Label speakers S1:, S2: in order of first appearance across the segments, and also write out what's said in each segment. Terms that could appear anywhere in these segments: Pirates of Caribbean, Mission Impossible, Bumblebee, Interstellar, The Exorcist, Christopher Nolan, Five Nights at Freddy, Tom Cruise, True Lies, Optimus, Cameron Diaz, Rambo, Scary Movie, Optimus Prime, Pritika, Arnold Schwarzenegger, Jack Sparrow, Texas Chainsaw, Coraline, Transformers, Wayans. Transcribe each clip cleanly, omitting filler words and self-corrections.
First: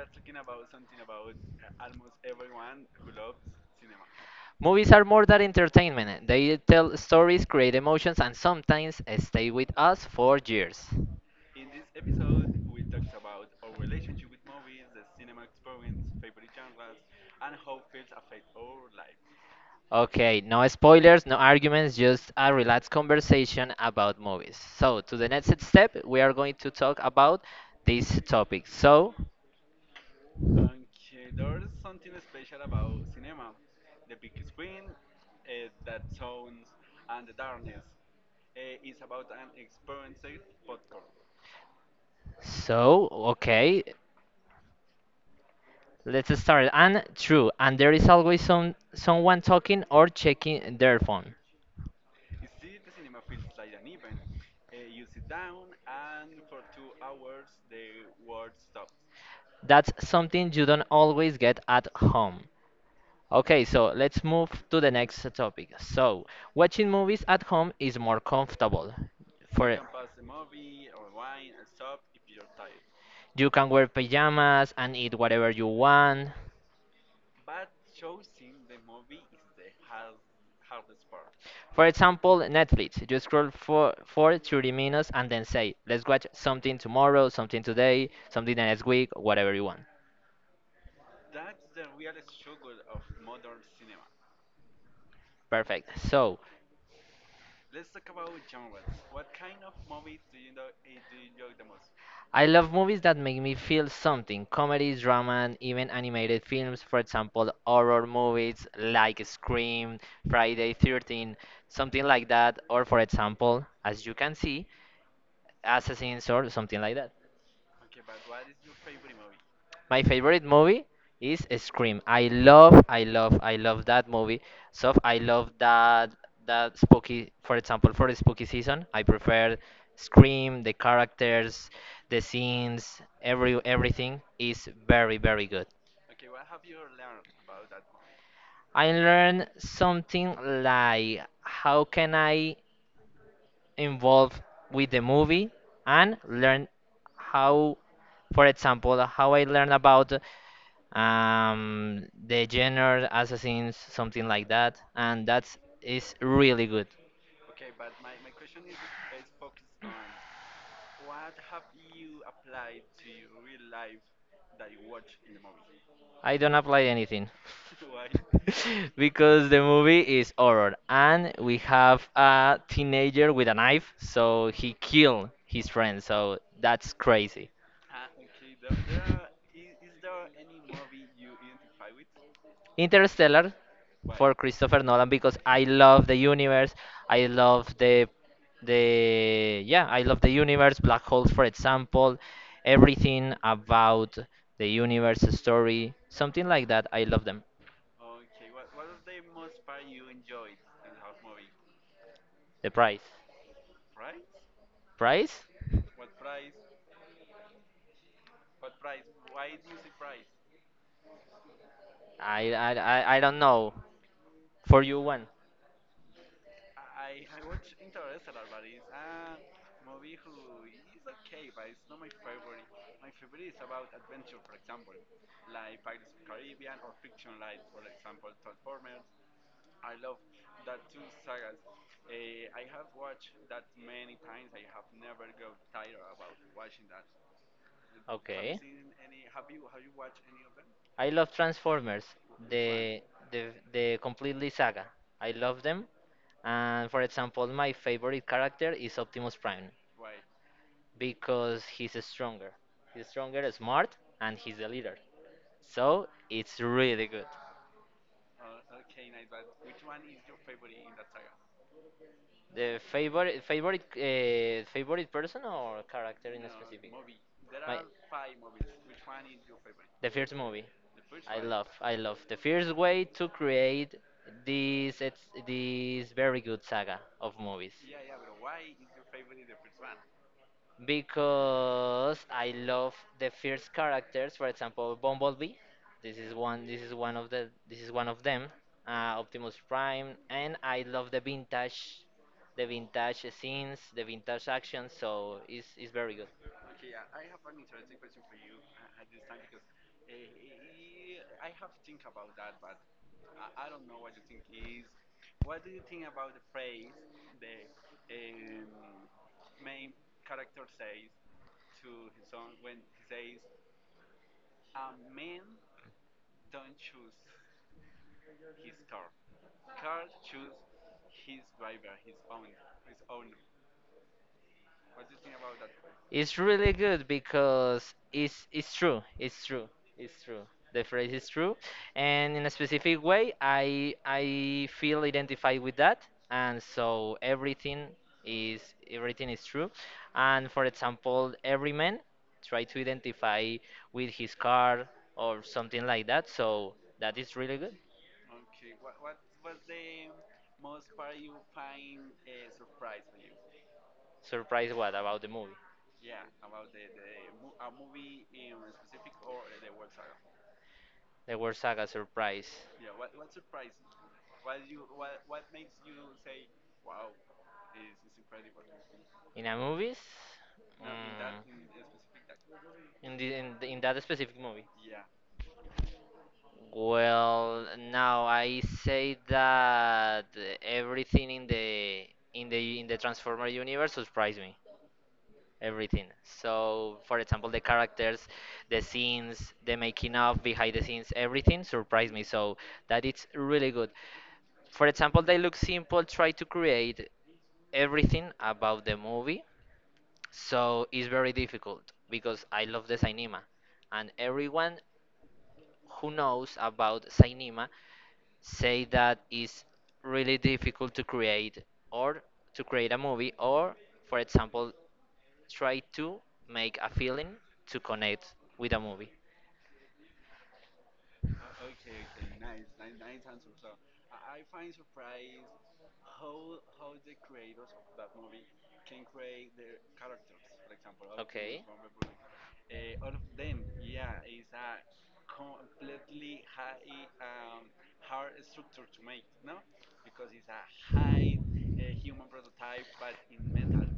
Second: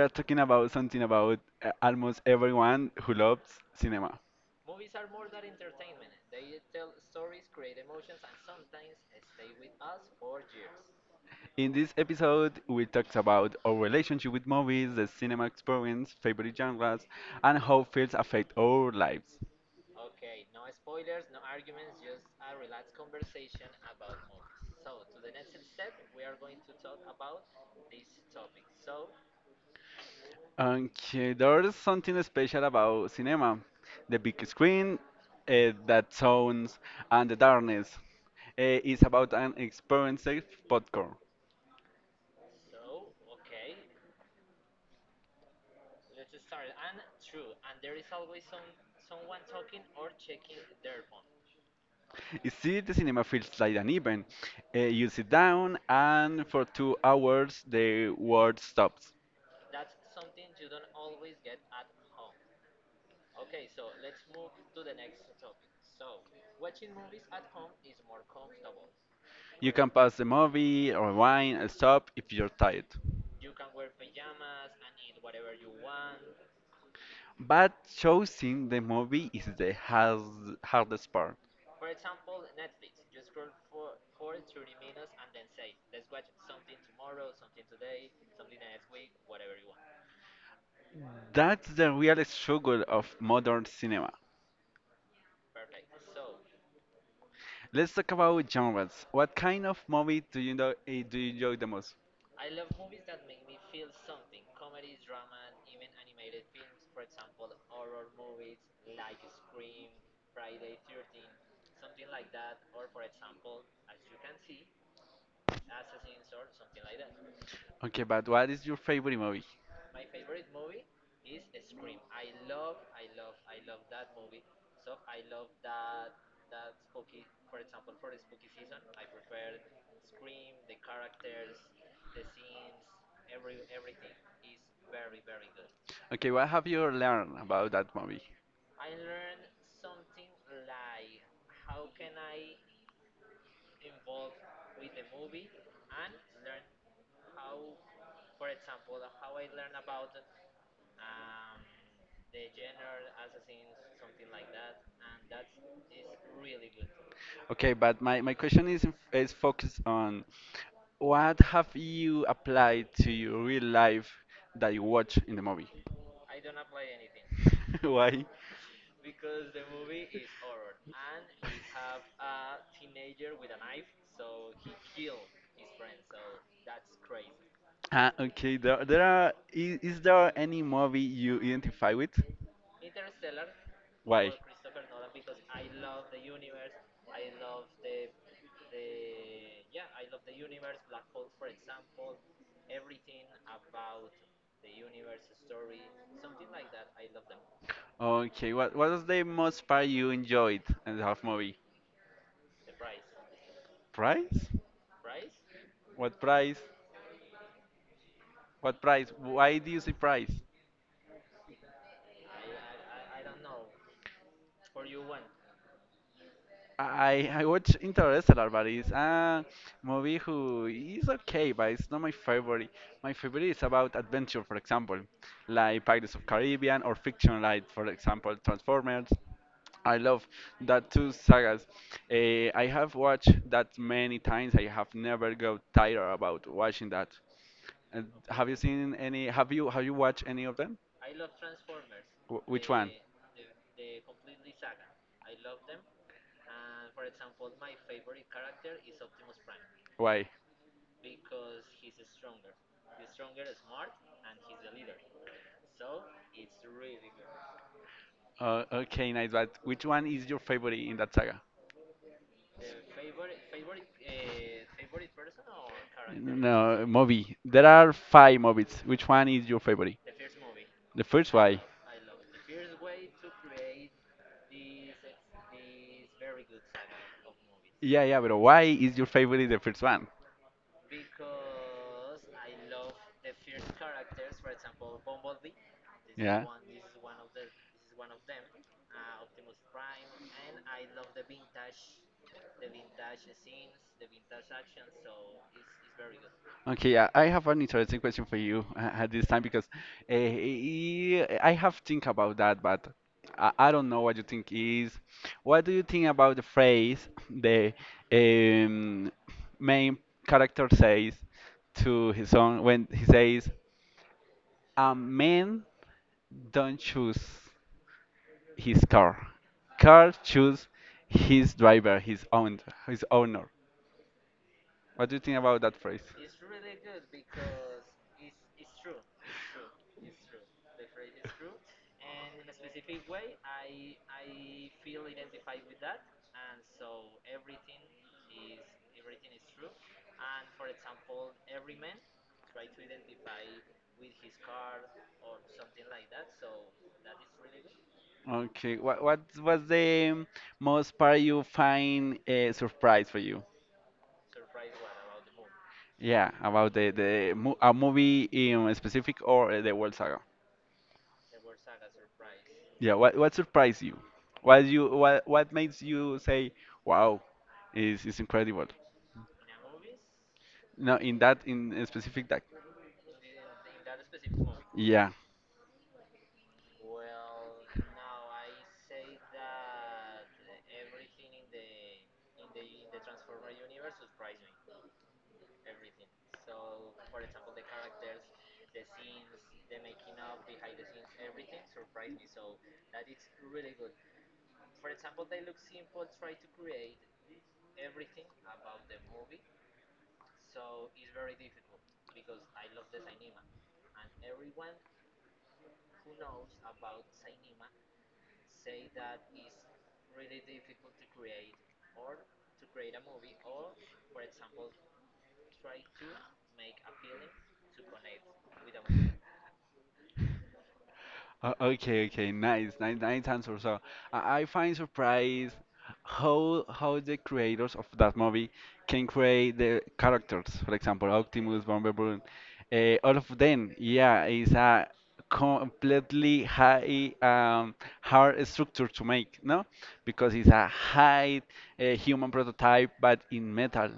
S1: are talking about something about almost everyone who loves cinema.
S2: Movies are more than entertainment, they tell stories, create emotions, and sometimes stay with us for years.
S1: In this episode, we talked about our relationship with movies, the cinema experience, favorite genres, and how films affect our lives.
S2: Okay, no spoilers, no arguments, just a relaxed conversation about movies. So, to the next step, we are going to talk about this topic.
S1: Okay, there's something special about cinema. The big screen, that sounds, and the darkness. It's about an experience of popcorn.
S2: So okay, Let's start. And true, and there is always someone talking or checking their phone.
S1: You see, the cinema feels like an event. You sit down, and for 2 hours, the world stops.
S2: That's something you don't always get at home. Okay, so let's move to the next topic. So, watching movies at home is more comfortable. For
S1: You can pause the movie, rewind, and stop if you're tired.
S2: you can wear pajamas and eat whatever you want.
S1: But choosing the movie is the hardest part.
S2: For example, Netflix. You scroll for 30 minutes and then say, let's watch something tomorrow, something today, something the next week, whatever you want.
S1: That's the real struggle of modern cinema.
S2: Perfect. So,
S1: Let's talk about genres. What kind of movie do you enjoy the most?
S2: I love movies that make me feel something. Comedies, drama, and even animated films. For example, horror movies like Scream, Friday 13, something like that. Or for example, as you can see, Assassins or something like that.
S1: Okay, but what is your favorite movie?
S2: My favorite movie is Scream. I love that movie. So I love that spooky, for example, for the spooky season, I prefer Scream, the characters, the scenes, everything is very good.
S1: Okay, what have you learned about that movie?
S2: I learned something like how can I involve with the movie and learn how for example, how I learn about the genre assassins, something like that, and that's is really good.
S1: Okay, but my question is is focused on what have you applied to your real life that you watch in the movie?
S2: I don't apply anything.
S1: Why?
S2: Because the movie is horror, and we have a teenager with a knife, so he killed his friend. So that's crazy.
S1: Ah, okay. Is there any movie you identify with?
S2: Interstellar
S1: Why?
S2: for Christopher Nolan because I love the universe. I love the yeah, I love the universe, black holes for example, everything about the universe story, something like that. I love them.
S1: Okay. What was the most part you enjoyed in the half movie?
S2: The price.
S1: Price?
S2: Price?
S1: What price? What price? Why do you say price?
S2: I don't know. For you one.
S1: I watch Interstellar, but it's a movie who is okay, but it's not my favorite. My favorite is about adventure, for example, like Pirates of Caribbean or fiction, like for example Transformers. I love that two sagas. I have watched that many times. I have never got tired about watching that. And have you
S2: Okay.
S1: seen any? Have you watched any of them?
S2: I love Transformers.
S1: Which one?
S2: The the completely saga. I love them. And for example, my favorite character is Optimus Prime.
S1: Why?
S2: Because he's stronger. He's stronger, smart, and he's the leader. So it's really good.
S1: Okay, nice. But which one is your favorite in that saga?
S2: The favorite Favorite favorite person or character in
S1: No, movie. There are five movies. Which
S2: sp-
S1: one is your favorite?
S2: the first movie.
S1: The first why?
S2: I love the first way to create this it's this very good saga of movies.
S1: Yeah, yeah, but why is your favorite the first one?
S2: Because I love the first characters. For example, Bumblebee. This is
S1: Yeah.
S2: one. This is one of the. This is one of them. Optimus Prime, and I love the vintage scenes, the vintage action. So it's very good.
S1: Okay, I have an interesting question for you at this time because I have think about that, but I don't know what you think is. What do you think about the phrase the um, main character says to his son when he says, "A man don't choose his car, car choose his driver, his own, his owner." What do you think about that phrase?
S2: It's really good because it's true. It's true. It's true. The phrase is true, and in a specific way, I feel identified with that, and so is everything is true. And for example, every man try to identify with his car or something like that. So that is really good.
S1: Okay, what was the most part you find a surprise for you?
S2: Surprise! What about the movie?
S1: Yeah, about the mo a movie in specific or the whole saga.
S2: The word saga surprise.
S1: Yeah, what surprised you? What makes you say, "Wow, is incredible."
S2: In a movies?
S1: No, in that
S2: Mm,
S1: in a specific that.
S2: in that specific movie?
S1: Yeah.
S2: Well, now I say that everything in the Transformer universe surprised me. Everything. So, for example, the characters, the scenes, the making of, behind the scenes, everything surprised me. So that it's really good. For example, they look simple, try to create everything about the movie. So it's very difficult because I love the Sainima, and everyone who knows about Sainima say that it's really difficult to create or to create a movie or, for example, try to make a feeling to connect with a movie.
S1: Oh, okay, okay, nice, nice, nice answer. So I find surprised how the creators of that movie can create the characters. For example,
S2: Okay.
S1: Optimus, Bumblebee, all of them. Yeah, it's a completely high hard structure to make, no? Because it's a high human prototype, but in metal.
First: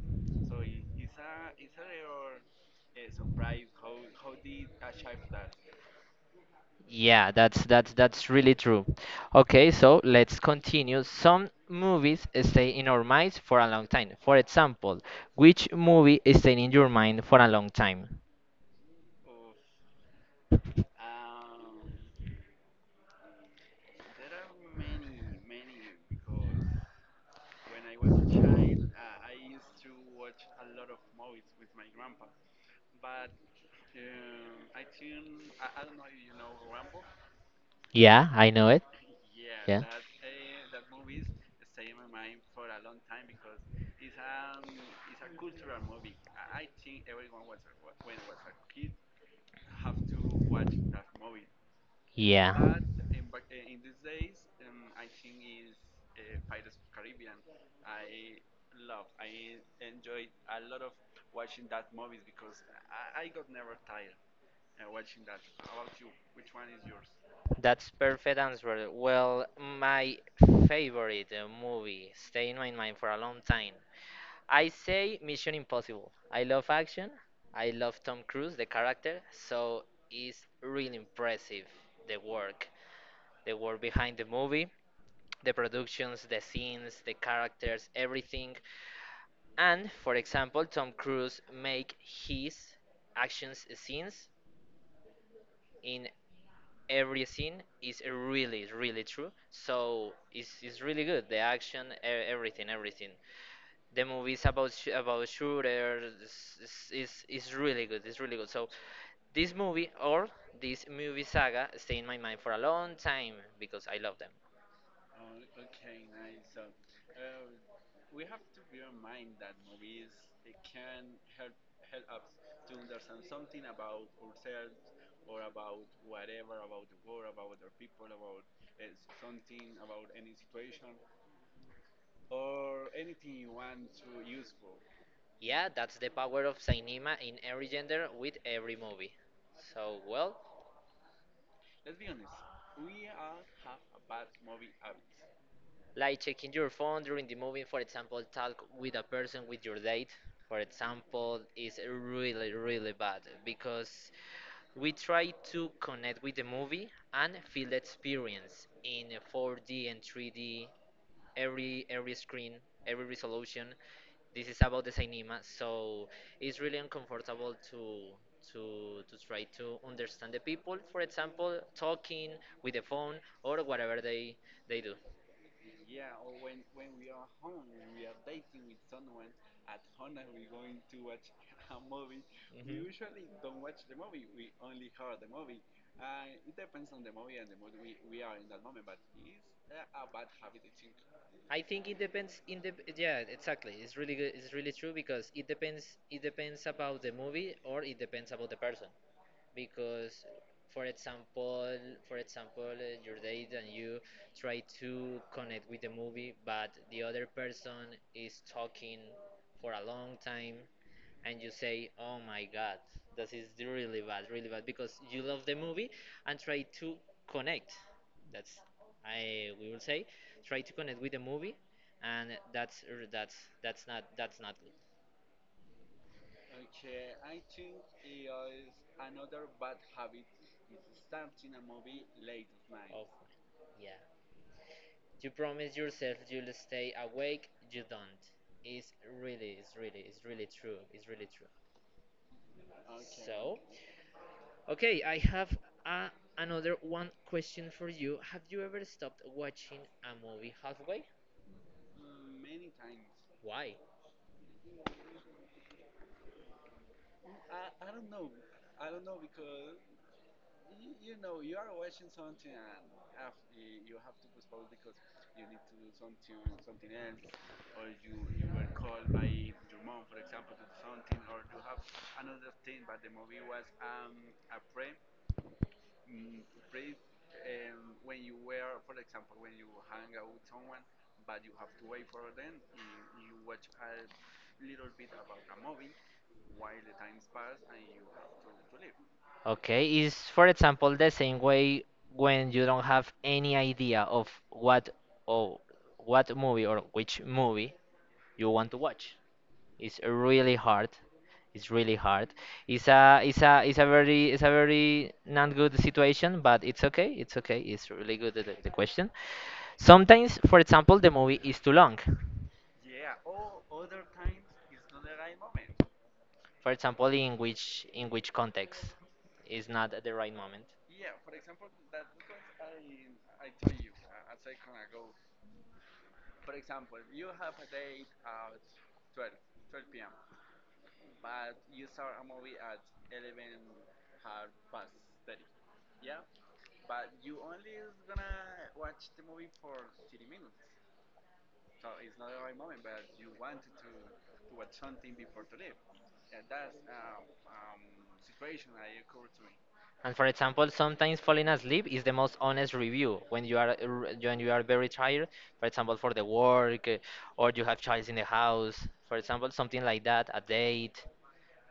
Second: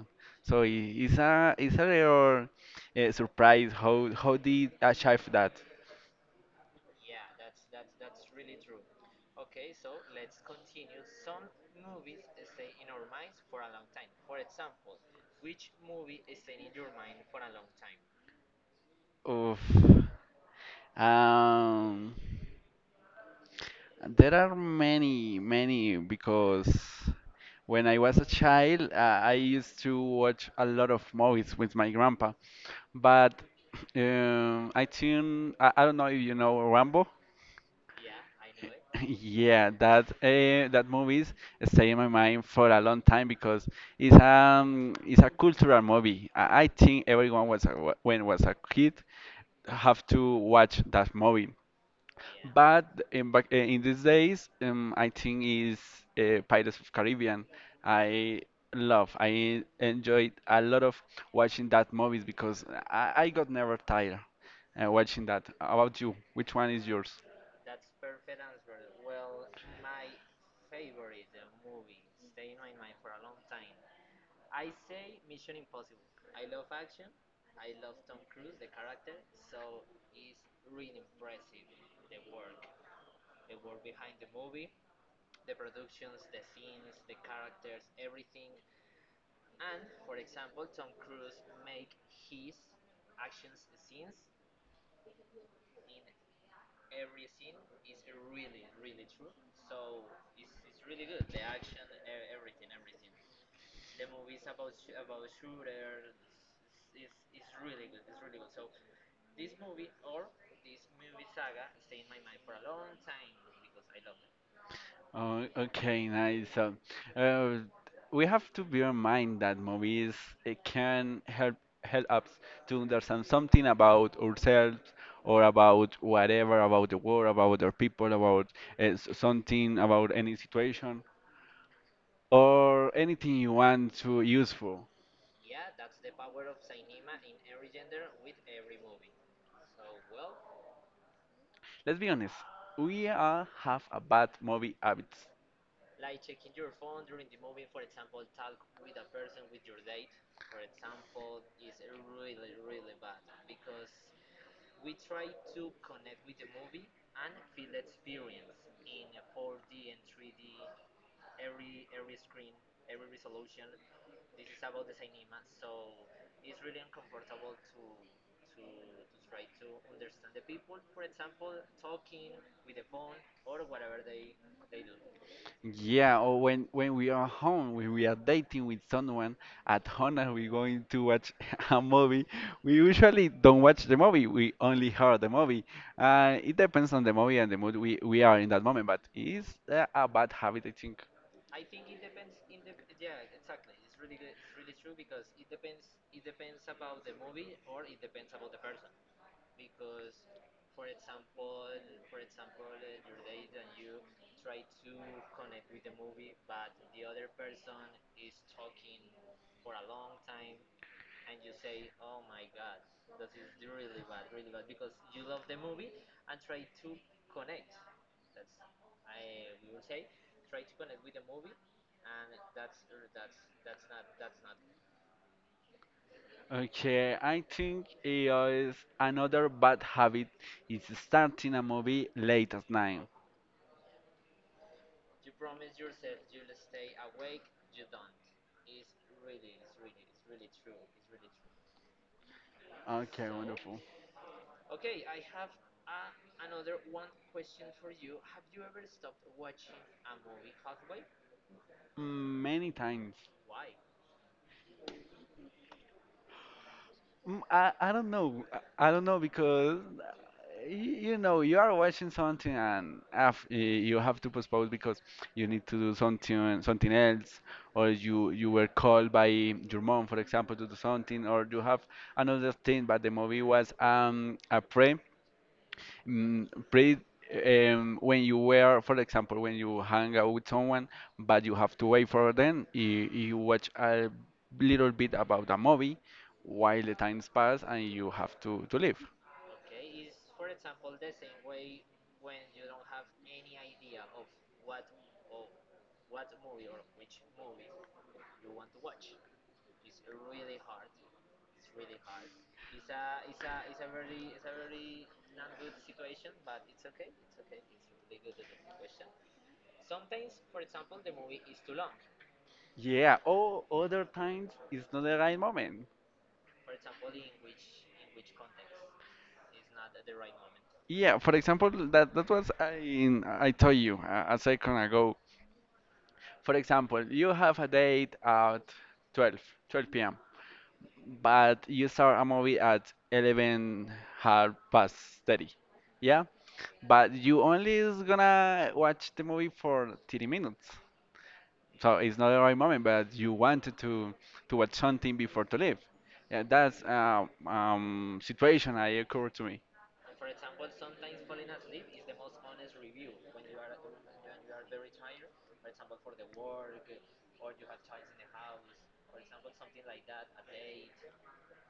S1: So it's a real surprise how they achieve that.
S2: Yeah, that's that's really true. Okay, so let's continue. Some movies stay in our minds for a long time. For example, which movie is stayed in your mind for a long time?
S1: Oof. Um, there are many, many because when I was a child, I used to watch a lot of movies with my grandpa. But I don't know if you know Rambo.
S2: Yeah, I know it.
S1: Yeah,
S2: Yeah.
S1: that movies stay in my mind for a long time because it's a cultural movie. I think everyone when was a kid have to watch that movie. Yeah.
S2: Yeah.
S1: But in these days, I think is Pirates of Caribbean. I I enjoyed a lot of watching that movies because I got never tired watching that. How about you? Which one is yours?
S2: That's perfect answer. Well, my favorite movie stay in my mind for a long time. I say Mission Impossible. I love action. I love Tom Cruise, the character. So it's really impressive the work, the work behind the movie, the productions, the scenes, the characters, everything. And for example, Tom Cruise make his action scenes in every scene is really really true, so it's really good the action, everything, everything, the movies about about shooters is really good, it's really good. So this movie or this movie saga stay in my mind for a long time because I love them.
S1: Oh, okay, nice. Uh, we have to bear in mind that movies it can help us to understand something about ourselves or about whatever, about the world, about our people, about something, about any situation or anything you want to useful.
S2: Yeah, that's the power of cinema in every gender with every movie. So well,
S1: Let's be honest, we all have a bad movie habits.
S2: like checking your phone during the movie, for example talk with a person with your date, for example is really really bad because we try to connect with the movie and feel the experience in 4D and 3D, every screen, every resolution, this is about the cinema. So it's really uncomfortable to try to understand the people for example talking with the phone or whatever they do.
S1: Yeah, or when we are home, when we are dating with someone at home and we're going to watch a movie, we usually don't watch the movie. We only hear the movie. It depends on the movie and the mood we are in that moment, but it's a bad habit, I think.
S2: I think it depends in the yeah, exactly, it's really good, it's really true because it depends, it depends about the movie or it depends about the person. Because for example for example your date and you try to connect with the movie but the other person is talking for a long time and you say, "Oh my God, this is really bad," because you love the movie and try to connect. That's I we will say, try to connect with the movie, and that's that's not good.
S1: Okay, I think it is another bad habit is starting a movie late at night.
S2: Of yeah, you promise yourself you'll stay awake. You don't. It's it's really true. It's really true.
S1: Okay,
S2: So
S1: wonderful.
S2: okay, I have a, another one question for you. Have you ever stopped watching a movie halfway?
S1: Mm, Many times.
S2: Why?
S1: I don't know. I don't know because you know you are watching something and you have to postpone because you need to do something else or you were called by your mom for example to do something or you have another thing, but the movie was a pre mm, pre when you were for example when you hang out with someone, but you have to wait for them, you watch a little bit about a movie while the times pass and you have to leave.
S2: Okay, is for example the same way when you don't have any idea of what or what movie or which movie you want to watch. It's really hard. It's really hard. It's a very not good situation, but it's okay. It's okay. It's really good the question. Sometimes, for example, the movie is too long.
S1: Yeah, or other times it's not the right moment.
S2: For example in which context is not at the right moment.
S1: Yeah, for example, that was I told you a second ago. For example, you have a date at 12, 12 p.m., but you start a movie at 11 half past 30. Yeah, but you only is gonna watch the movie for 30 minutes. So it's not the right moment, but you wanted to watch something before to leave. And that's situation I occurred to me.
S2: And for example sometimes falling asleep is the most honest review when you are when you are very tired, for example for the work, or you have childs in the house for example something like that, a date,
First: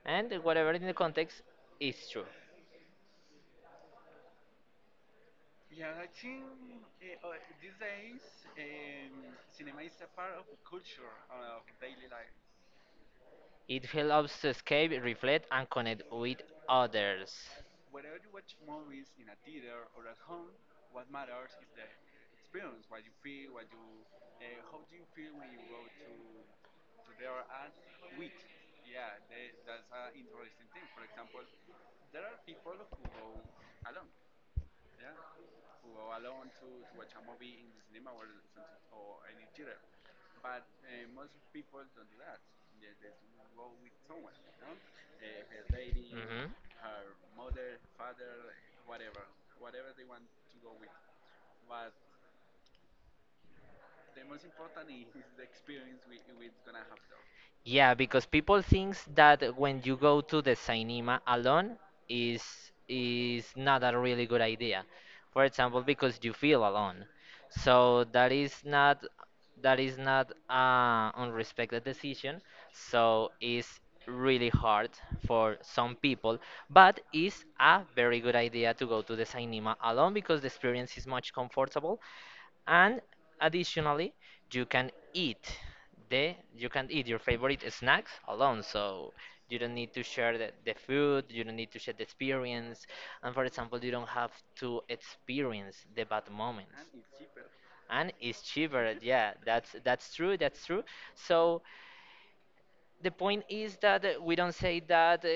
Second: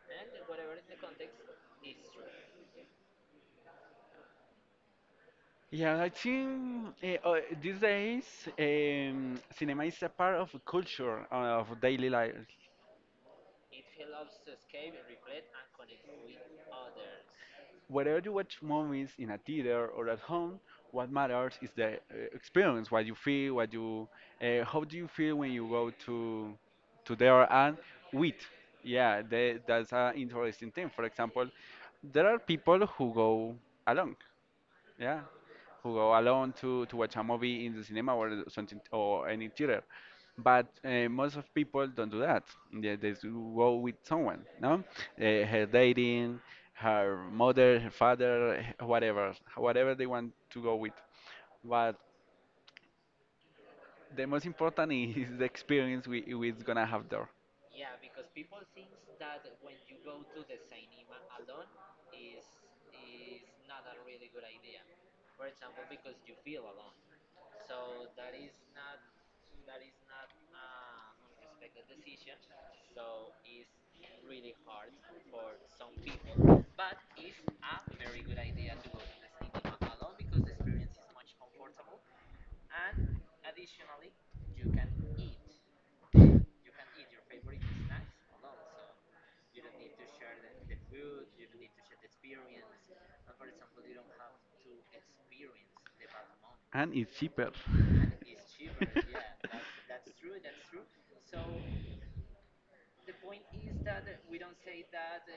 S2: and whatever in the context is true.
S1: Yeah, I think these days, cinema is a part of culture, of daily life.
S2: It helps to escape, reflect and connect with others.
S1: Whether you watch movies in a theater or at home, what matters is the experience, what you feel, how do you feel when you go to there and with. Yeah, that's an interesting thing. For example, there are people who go alone, yeah, who go alone to watch a movie in the cinema or something or any theater. But most of people don't do that. They do go with someone, no? Her dating,
S2: Hmm.
S1: her mother, her father, whatever, whatever they want to go with. But the most important is the experience we're gonna have there,
S2: Yeah, because people thinks that when you go to the cinema alone is not a really good idea. For example, because you feel alone. So that is not a unrespected decision. So it's really hard for some people, but it's a very good idea to go to the cinema alone because the experience is much comfortable and additionally you can eat the you can eat your favorite snacks alone. So you don't need to share the food, you don't need to share the experience, and for example you don't have to experience the bad moments.
S1: and it's cheaper.
S2: And it's cheaper, yeah, that's true, that's true. So the point is that we don't say that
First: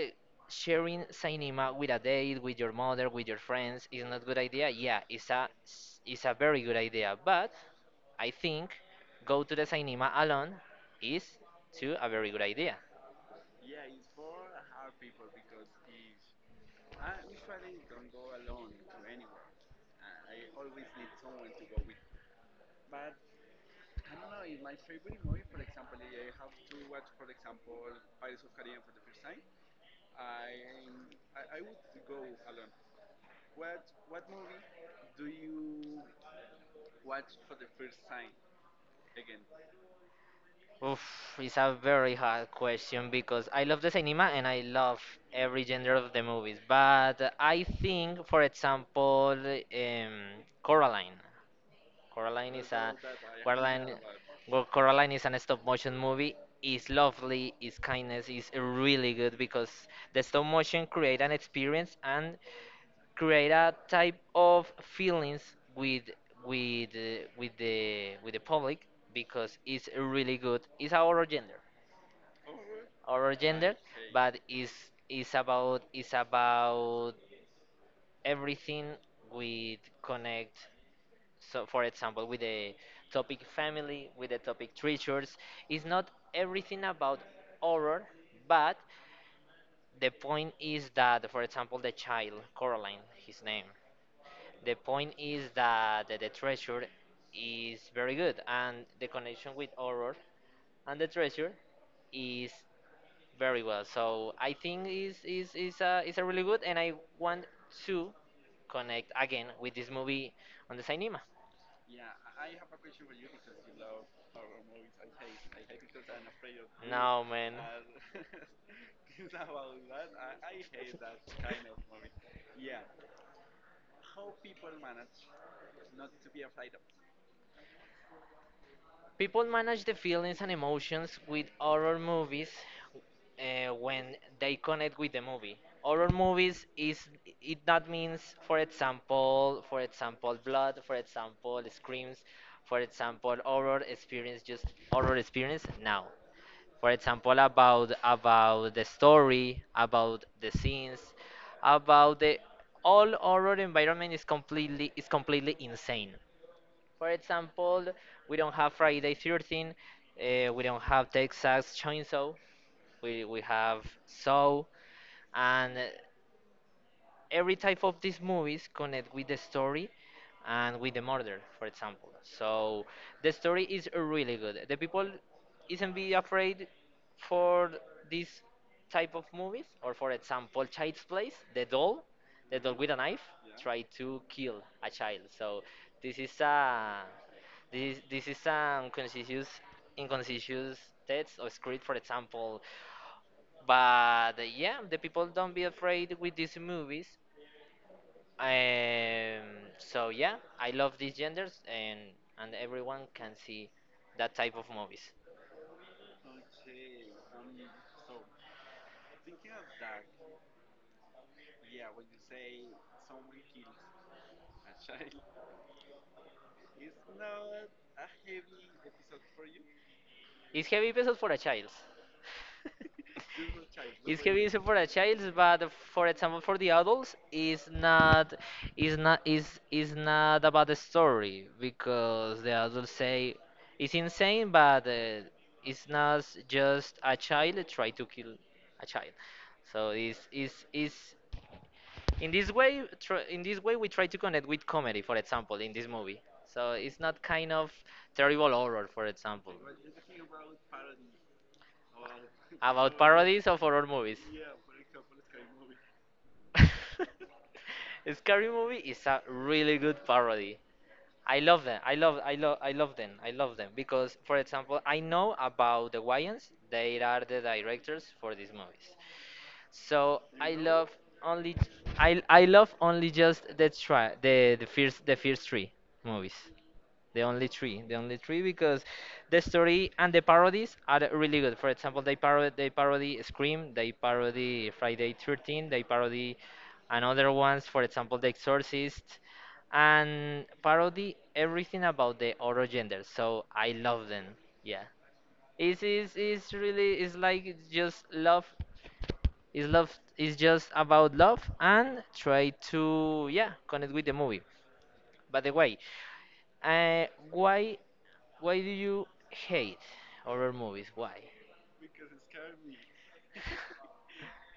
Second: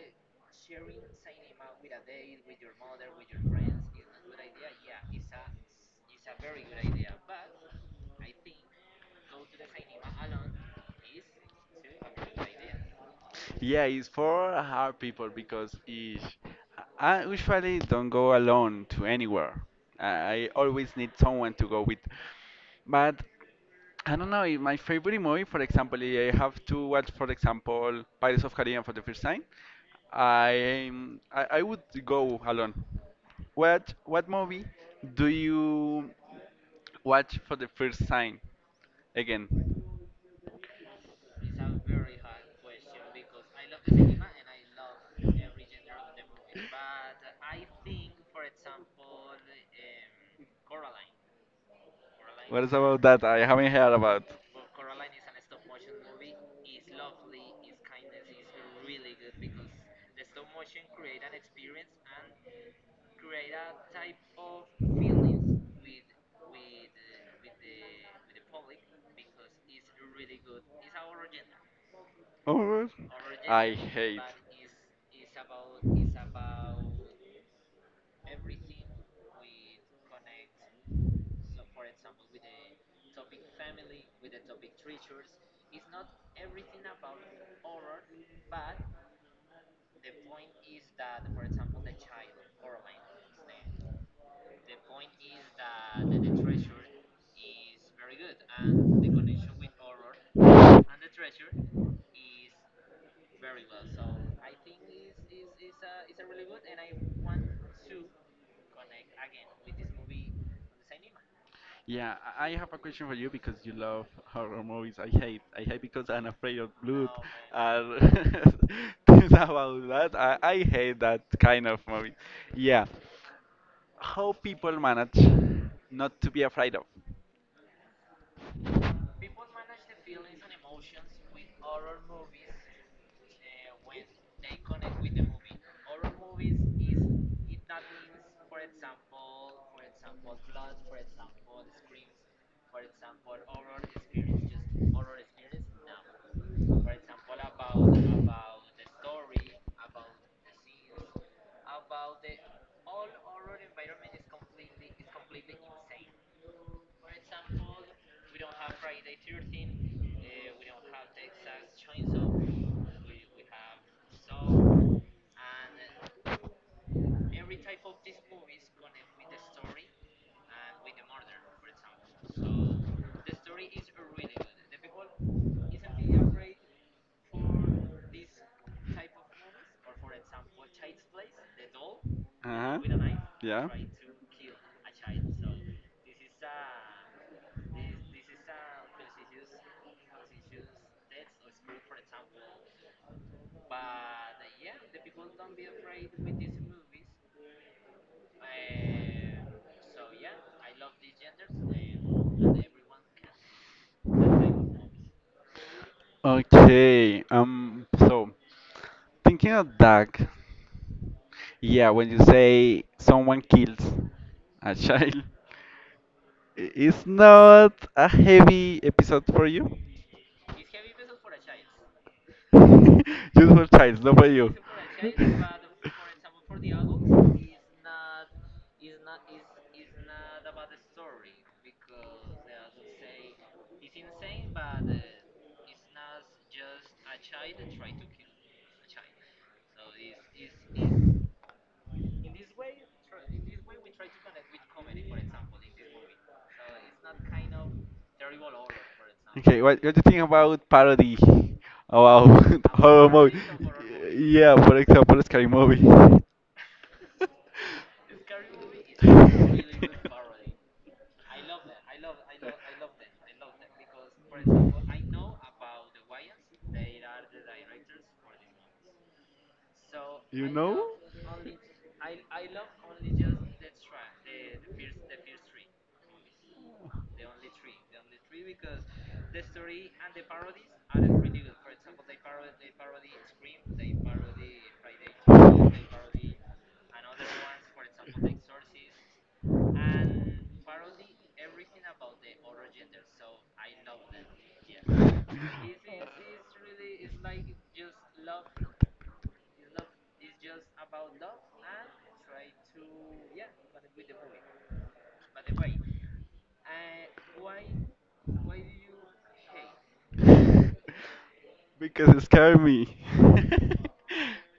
S2: sharing cinema with a date, with your mother, with your friends is not good idea, yeah it's a it's a very good idea, but I think go to the cinema alone is too a very good idea.
S1: Yeah, it's for hard people because if I usually don't go alone to anywhere. I always need someone to go with. But I don't know, if my favorite movie, for example, I have to watch, for example, Pirates of Caribbean for the first time. I I would go alone. What movie do you watch for the first time again?
S2: Oof, it's a very hard question because I love the cinema and I love every genre of the movies. But I think, for example, Coraline. Coraline
S1: What is
S2: is a
S1: about that? I haven't heard
S2: Coraline.
S1: about.
S2: Well, Coraline is an stop motion movie. It's lovely. It's kindness. It's really good because the stop motion create an experience and create a type of feelings with with the public because it's really good. It's
S1: Oh,
S2: our
S1: I
S2: gender,
S1: hate.
S2: but it's about everything with connect. So, for example, with the topic family, with the topic treasures, it's not everything about horror, but the point is that, for example, the child Coraline, his name, the point is that the treasure is very good, and the connection with horror and the treasure is very well. So I think is a really good, and I want to connect again with this movie on the cinema.
S1: Yeah, I have a question for you because you love horror movies. I hate. I hate because I'm afraid of blood.
S2: No man.
S1: And things about that, I hate that kind of movie. Yeah. How people manage not to be afraid of?
S2: People manage the feelings and emotions with horror movies when they connect with the movie. Horror movies is it that means, for example, blood, for example, screams, for example, horror experience, just horror experience now. For example, about the story, about the scenes, about the all horror environment is completely insane. For example, we don't have Friday 13, we don't have Texas Chainsaw, we have Saw, and every type of these movies connect with the story and with the murder, for example. So the story is really good, the people isn't be afraid for this type of movies, or for example Child's Place, the doll, the doll with a
S1: Uh-huh.
S2: knife
S1: Yeah.
S2: try to kill a child. So this is a this is an conscious inconspicuous text or script, for example. But yeah, the people don't be afraid with these movies. um, so yeah, I love these genders, and everyone can see that type of movies.
S1: Okay. So thinking of that, yeah, when you say someone kills a child, it's not a heavy episode for you.
S2: It's heavy pesos for a child.
S1: Just for child, not
S2: It's
S1: for
S2: heavy
S1: you.
S2: pesos for a child, but for example, for the adults, it's not, is not about the story because the adults
S1: they
S2: say it's insane, but it's not just a child try to kill a child. So it's in this way, tr in this way, we try to connect with comedy, for example, in this movie. So it's not kind of terrible horror, for example,
S1: what do you think about parody? About
S2: about parodies of horror movies.
S1: Yeah, for example, scary movie. Scary
S2: Scary Movie is a really good parody. I love them. I love. I love. I love them. I love them because, for example, I know about the Wayans. They are the directors for these movies. So I love only. I love only just the try the first three movies. The only three, because the story and the parodies are really good. For example, they parody Scream, they parody Friday 13, they parody another ones. For example, The Exorcist, and parody everything about the other gender. So I love them. Yeah, it's just love. It's love. It's just about love and try to yeah connect with the movie. By the way, uh, why why do you hate horror movies? Why?
S1: because it scared me.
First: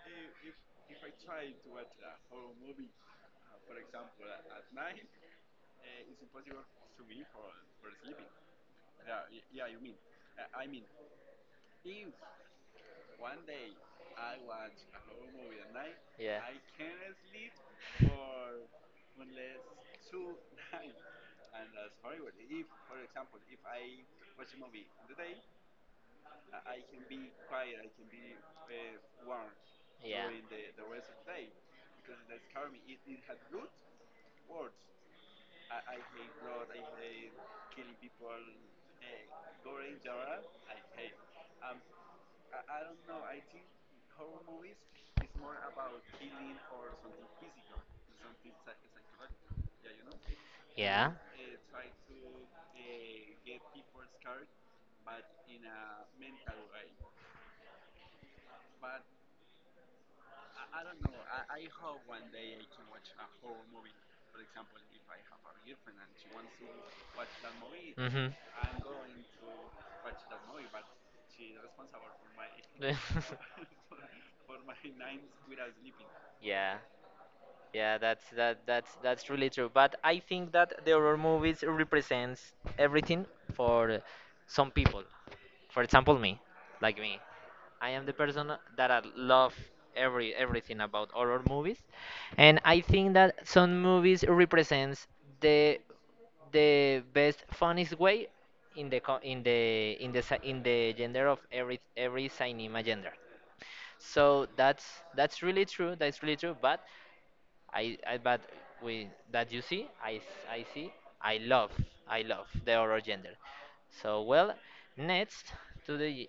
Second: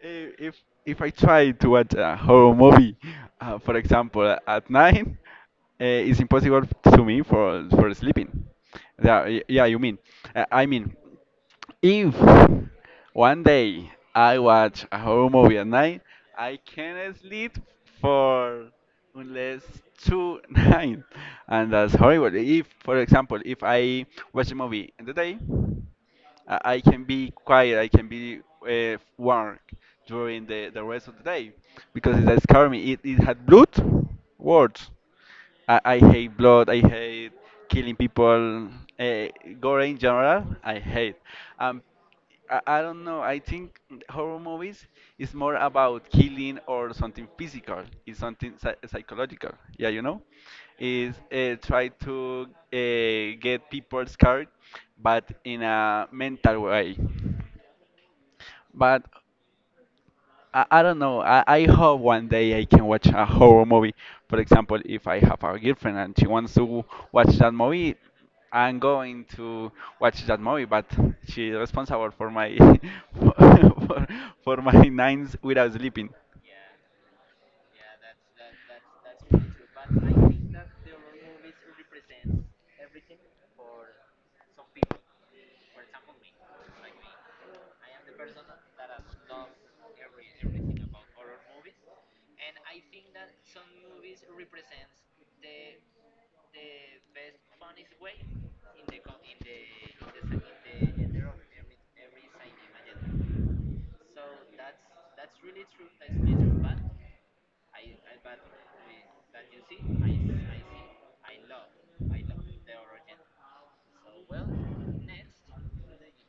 S1: if if if I try to watch a horror movie, for example, at night, it's impossible to me for sleeping. Yeah, yeah, you mean? I mean. If one day I watch a horror movie at night,
S2: Yeah.
S1: I can't sleep for unless two night, and that's horrible. If, for example, if I watch a movie in the day, I can be quiet, I can be work
S2: Yeah.
S1: during the rest of the day because it scared me. It had blood words. I hate blood. I hate killing people. Uh, Gore in general, I hate. Um, I don't know. I think horror movies is more about killing or something physical. It's something psychological. Yeah,
S2: Yeah.
S1: is try to get people scared, but in a mental way. But I don't know. I hope one day I can watch a horror movie. For example, if I have a girlfriend and she wants to watch that movie,
S2: Mhm.
S1: I'm going to watch that movie. But she's responsible for my for, for, for my nights without sleeping.
S2: Yeah. Yeah, that's that that's really true. But I think that the horror movies represents everything for some people. For example, me, like me, I am the person that I love everything about horror movies, and I think that some movies represents the the best funniest way in the in the in the in the gender of every cinema gender. So that's really true. That's really true. But I but with that you see, I see, I love, I love the horror gender. So well, next to the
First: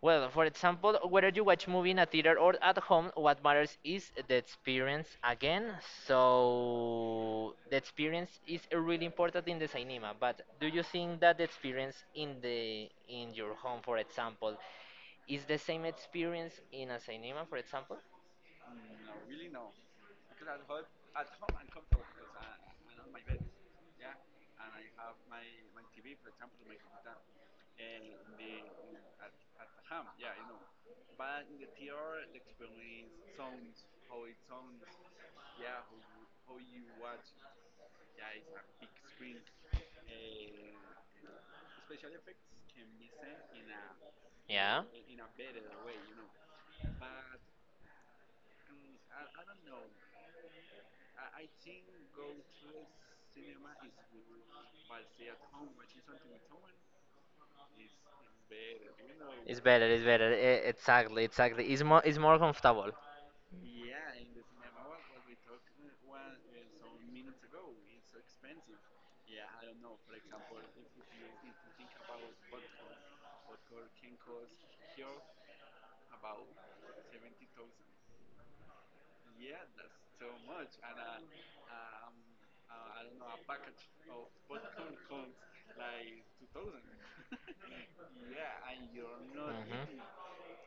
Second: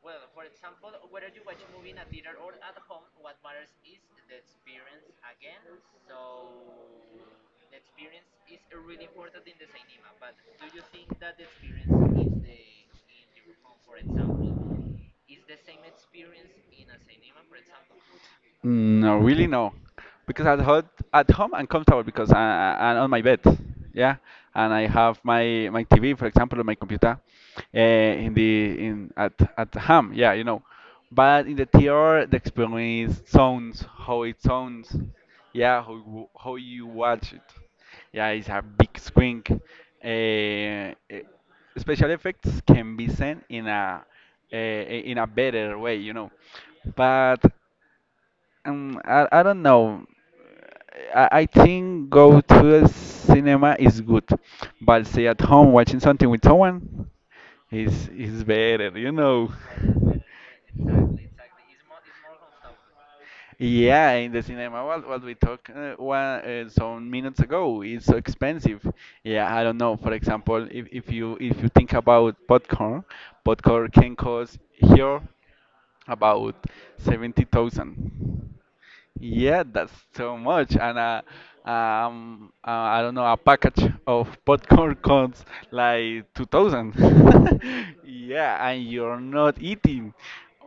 S2: well, for example, whether you watch movie in a theater or at home, what matters is the experience again. So the experience is really important in the cinema. But do you think that the experience in the in your home, for example, is the same experience in a cinema, for example?
S1: No, really no, because at home, I'm comfortable because I'm on my bed, yeah, and I have my TV, for example, on my computer, in the in at home, yeah, but in the theater, the experience sounds how it sounds, yeah, how you watch it, yeah, it's a big screen, uh, special effects can be seen
S2: Yeah.
S1: in a better way, but I don't know. I think go to a cinema is good, but stay at home watching something with someone is better, you know.
S2: It's better. It's better. Exactly. Exactly. It's more. It's more comfortable.
S1: Yeah, in the cinema, what we talked one, some minutes ago, it's so expensive. Yeah, I don't know. For example, if you think about popcorn, popcorn can cost here about 70,000. Yeah, that's so much. And I don't know, a package of popcorn costs like 2000. Yeah, and you're not
S2: Mhm.
S1: eating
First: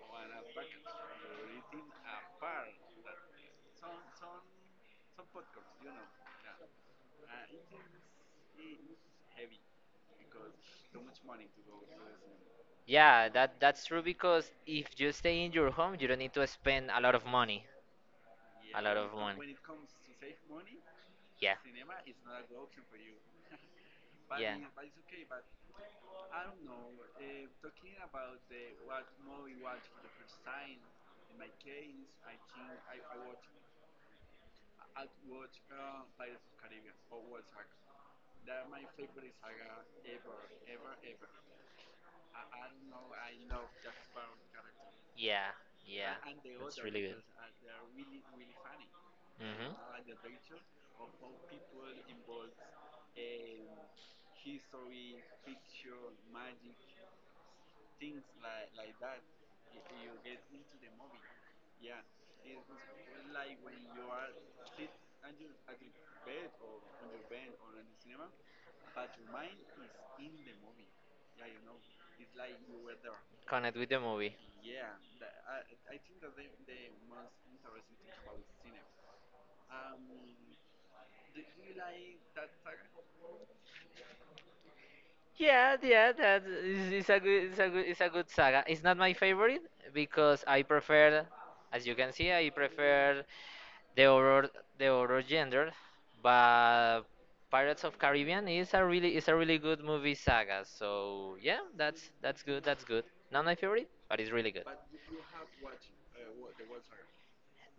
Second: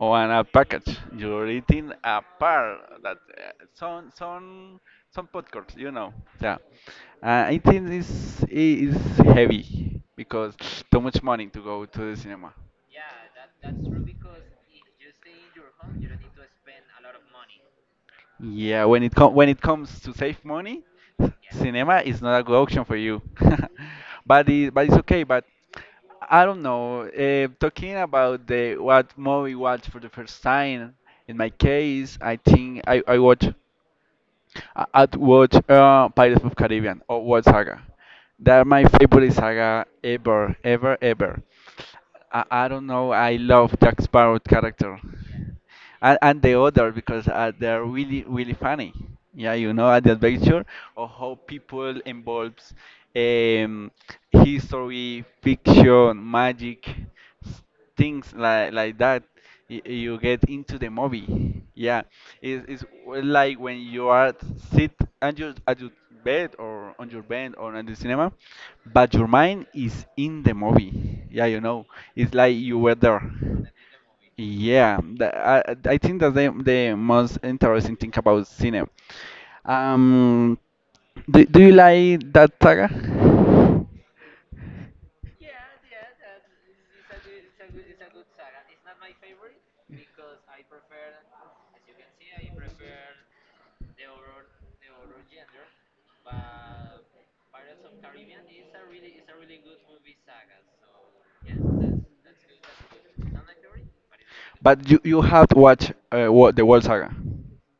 S1: on a package. You're eating a par that some popcorns, you know. Yeah. I think this is heavy because too much money to go to the cinema.
S2: Yeah, that's true because if you stay in your home, you don't need to spend a lot of money. A
S1: Yeah,
S2: lot of money.
S1: when it comes to save money,
S2: Yeah.
S1: cinema is not a good option for you. But it's okay. But I don't know. Talking about the what movie watch for the first time, in my case, I think I watch. I- I'd watch Pirates of Caribbean or World Saga. They're my favorite saga ever, ever, ever. I don't know. I love Jack Sparrow character,
S2: Yeah. Yeah.
S1: and the
S2: It's
S1: other
S2: really good.
S1: because they're really, really funny. Yeah, you know, at the adventure of how people involves um, history, fiction, magic things like that you get into the movie. Yeah, like when you are sit at your bed or on your bed or in the cinema, but your mind is in the movie. Yeah, you know, it's like you were there.
S2: Connect with the movie.
S1: Yeah, I think that's the most interesting thing about cinema. um do you like that saga?
S2: Yeah, yeah, that is a good, it's a good, it's a good saga. It's not my favorite because I prefer, as you can see, I prefer the horror, the horror genre. But Pirates of Caribbean is a really good movie saga. So yeah, that's good, that's good. Not my favorite, but it's really good.
S1: But you have to watch the World Saga.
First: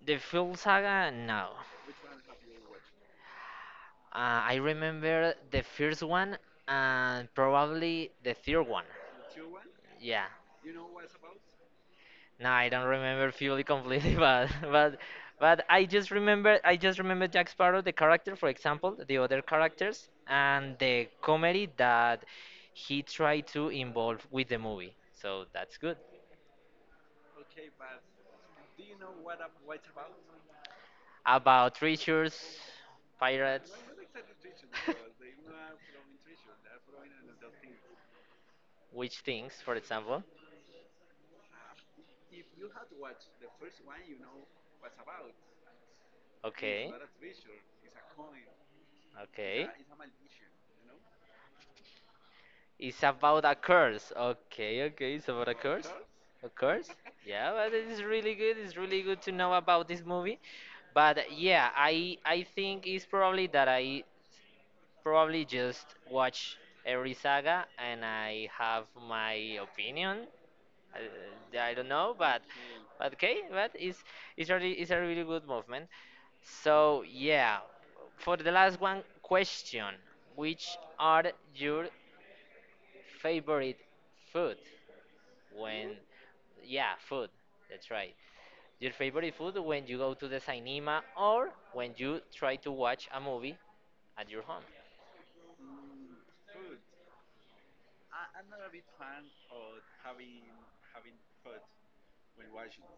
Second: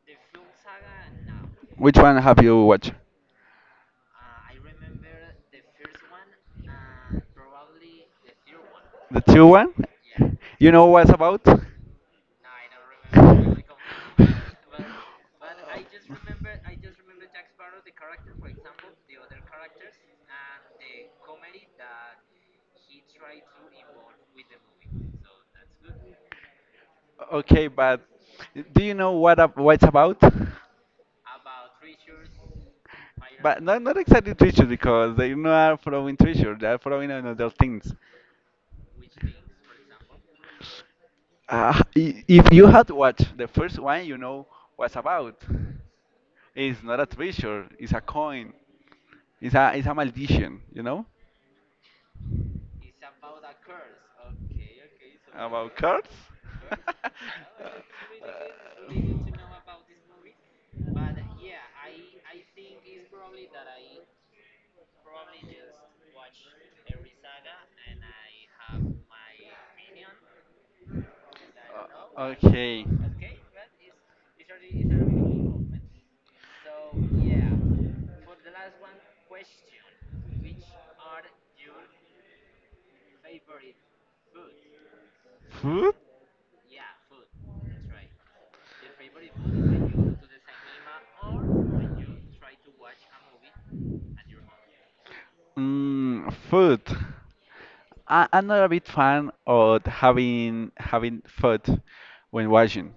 S2: The full saga, no.
S1: Which one have you watched?
S2: I remember the first one and probably the third one.
S1: The two one?
S2: Yeah.
S1: Yeah. You know what's about? Remember?
S2: No, I don't remember fully completely, but I just remember Jack Sparrow, the character, for example, the other characters, and the comedy that he tried to involve with the movie. So that's good.
S1: Okay, but do you know what it's about?
S2: About treasures,
S1: But
S2: pirates.
S1: not not exactly treasure because they're not throwing treasure. They're throwing another things.
S2: Which things, for example.
S1: If you had watched the first one, you know what's about. It's
S2: Okay,
S1: not a treasure. It's a coin. It's
S2: okay.
S1: a it's a maldition. You know
S2: It's about a curse. Okay, okay, it's about a
S1: about cards.
S2: A curse? Yeah, but it is really good. It's really good to know about this movie. But yeah, I think it's probably that I probably just watch every saga and I have my opinion. I don't
S1: that
S2: know,
S1: O- okay.
S2: but okay, but it's really it's a really good movement. So yeah, for the last one question, which are your favorite food when,
S1: Food?
S2: yeah, food. That's right. Your favorite food when you go to the cinema or when you try to watch a movie at your home.
S1: Mm, food. I'm not a big fan of having food when watching.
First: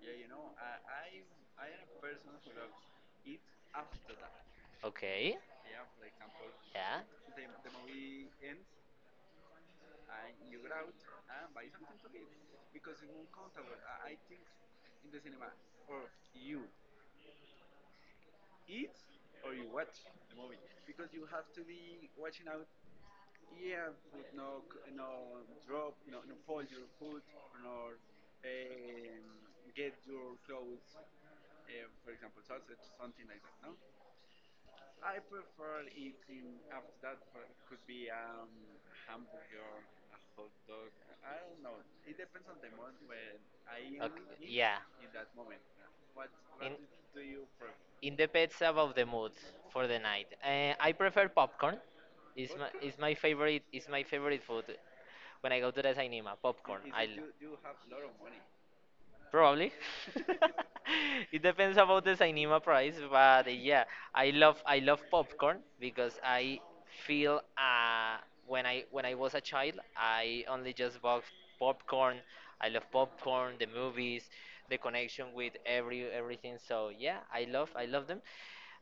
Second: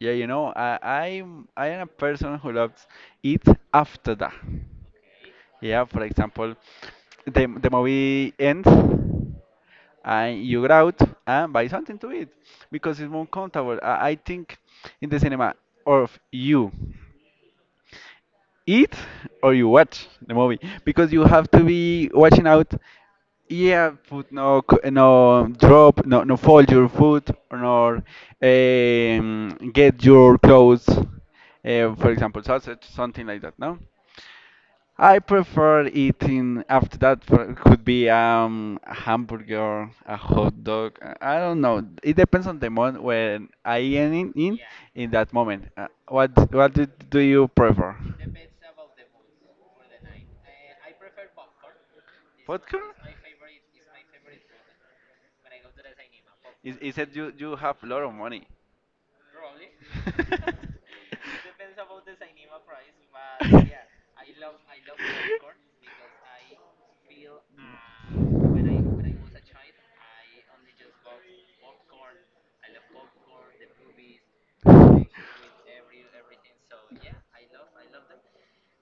S1: Yeah, you know, I am a person who loves eat after that.
S2: Okay.
S1: Yeah, for example,
S2: Yeah.
S1: the movie ends and you go out and buy something to eat because it's more comfortable. I think in the cinema, or if you eat or you watch the movie, because you have to be watching out. Yeah, food, no no drop, no, no fold your food, nor get your clothes. For example, sausage, something like that. No. I prefer eating after that, it could be a hamburger, a hot dog. Uh, I don't know. It depends on the moment when I am in that moment. Uh, do you prefer?
S2: It depends about the mood for the night. I prefer popcorn. It's
S1: Popcorn?
S2: it's my favorite, it's my favorite food. When I go to the cinema,
S1: Is
S2: popcorn.
S1: is it you have a lot of money?
S2: Probably. It depends about the cinema price, but yeah, I love popcorn because I feel when I was a child, I only just bought popcorn. I love popcorn, the movies, the connection with everything. So yeah, I love them.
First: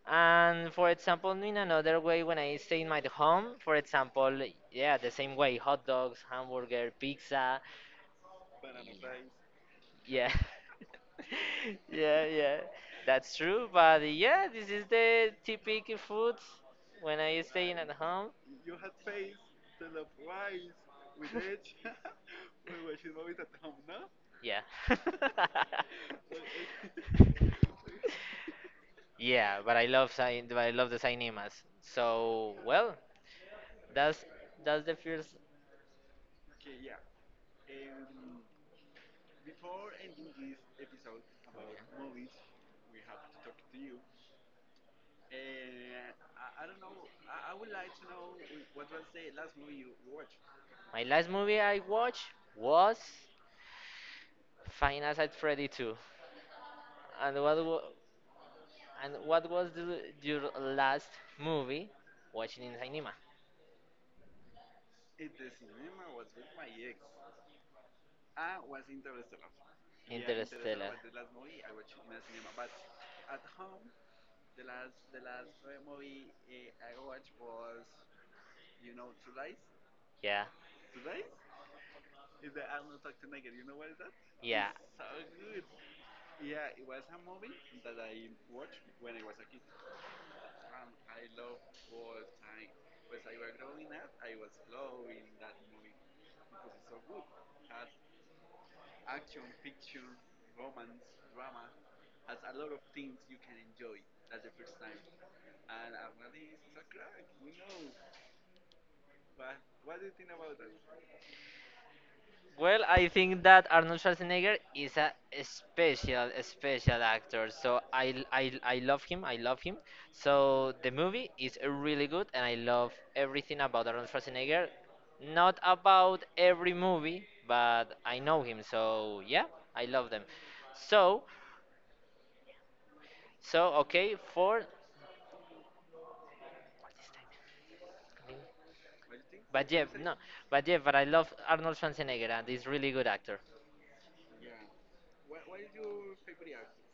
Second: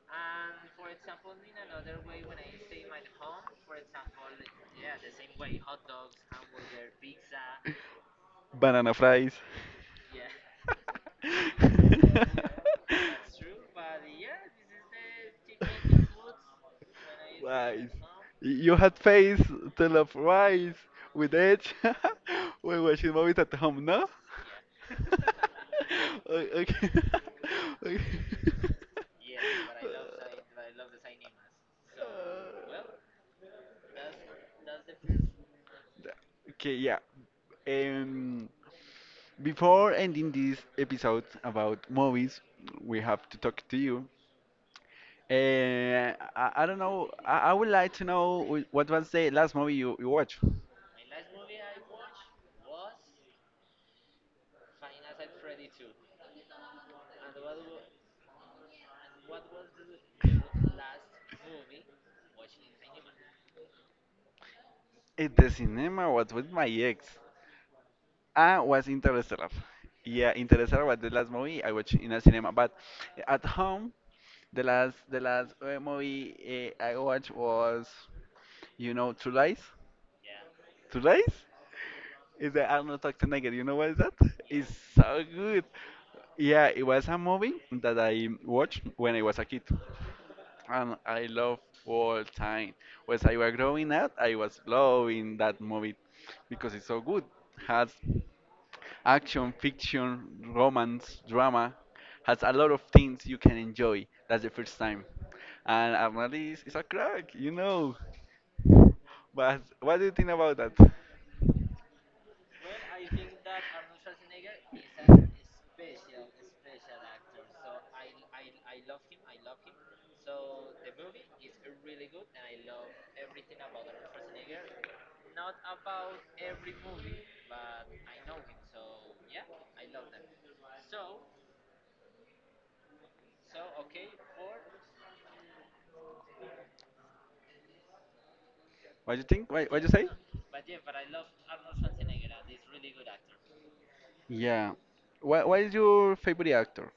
S2: And for example, in another way, when I stay in my home, for example, yeah, the same way, hot dogs, hamburger, pizza.
S1: Banana fries.
S2: Yeah. Yeah, yeah. That's true, but yeah, this is the typical food when I staying
S1: Rice.
S2: at home.
S1: You had face to love rice with edge when watching movies at home, no?
S2: Yeah.
S1: Okay. Okay.
S2: Yeah, but I love but I love the cinemas. So
S1: Uh,
S2: well, that's that's the first.
S1: Okay, yeah. Um, Before ending this episode about movies, we have to talk to you. I don't know. I would like to know what was the last movie you watched?
S2: My last movie I watched was Five Nights at Freddy 2. And what wa- And what was the, your last movie watching in cinema?
S1: At the cinema was with my ex. I was Interstellar. Yeah, Interstellar was the last movie I watched in a cinema. But at home, the last movie I watched was, you know, True Lies.
S2: Yeah,
S1: True Lies is the Arnold Schwarzenegger. You know what is that? It's
S2: yeah.
S1: so good. Yeah, it was a movie that I watched when I was a kid, and I love all time. As I was growing up, I was loving that movie because it's so good. Has action, fiction, romance, drama, has a lot of things you can enjoy. That's the first time. And Arnold is a crack, you know. But what do you think about that?
S2: Well, I think that Arnold Schwarzenegger is a special, special actor. So I love him. I love him. So the movie is really good, and I love everything about Arnold Schwarzenegger. Not about every movie, but I know him. So yeah, I love them. So so okay, for what is time?
S1: What do you think?
S2: But
S1: What you
S2: yeah,
S1: say?
S2: no, but yeah, but I love Arnold Schwarzenegger and he's really good actor.
S1: Yeah. What is your favorite actor?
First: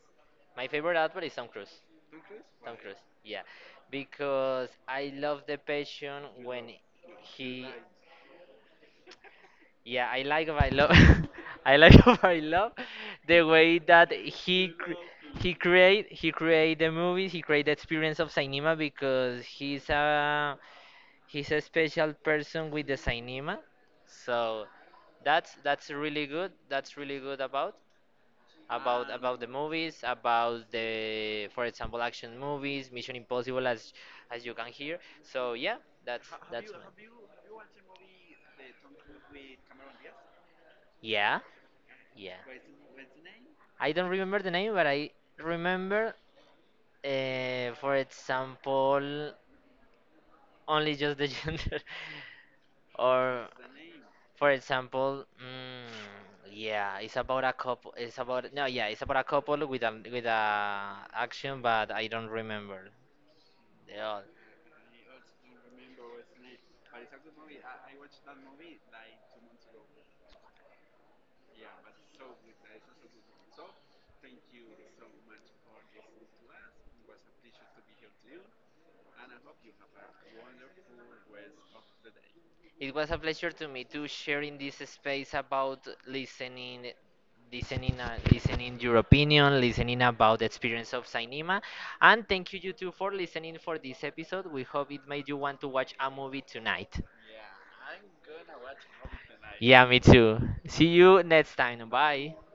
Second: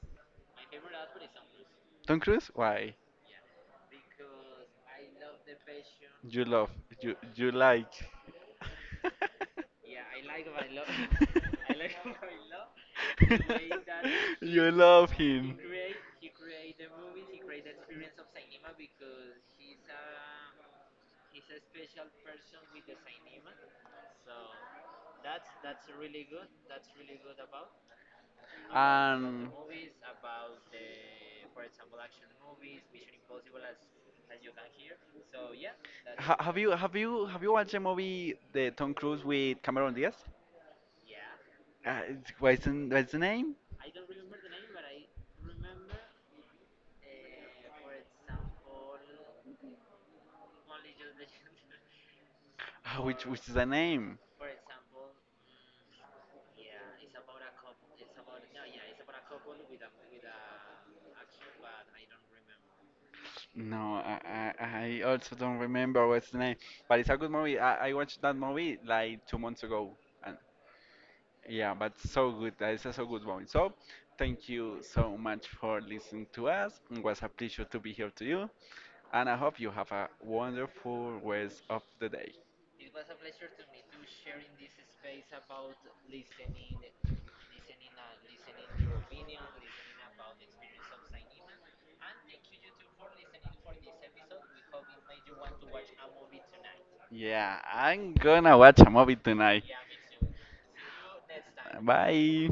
S2: My favorite actor is Tom Cruise.
S1: Tom Cruise?
S2: Tom
S1: Why?
S2: Cruise, yeah, because I love the passion
S1: You love,
S2: when
S1: you
S2: he,
S1: like.
S2: yeah, I love, I like of I love the way that
S1: You love him.
S2: he create the movies, he create the experience of cinema because he's a He's a special person with the Sainima, so that's really good. That's really good about the
S1: And
S2: movies, about the for example action movies, Mission Impossible, as you can hear. So yeah,
S1: ha Have you
S2: that's my.
S1: watched the movie the Tom Cruise with Cameron Diaz?
S2: Yeah,
S1: Uh,
S2: yeah.
S1: what's what's the name?
S2: I don't remember the name, but I remember, for example, only just the gender.
S1: Ah, which
S2: Or,
S1: is the name?
S2: for example, mm, yeah, it's about a couple. It's about no, yeah, it's about a couple with a action, but I don't remember
S1: No,
S2: at all.
S1: I also don't remember what's the name. But it's a good movie. I watched that movie like two months ago, and yeah, but so good. It's a so good movie. So thank you so much for listening to us. It was a pleasure to be here to you, and I hope you have a wonderful rest of the day.
S2: It was a pleasure to me to share in this space about listening, listening, listening your opinion, listening about the experience of cinema, and thank you you two for listening for this episode. We hope it made you want to watch a movie tonight.
S1: Yeah, I'm gonna watch a movie tonight.
S2: Yeah, me too. See you next time. Bye.
S1: Bye.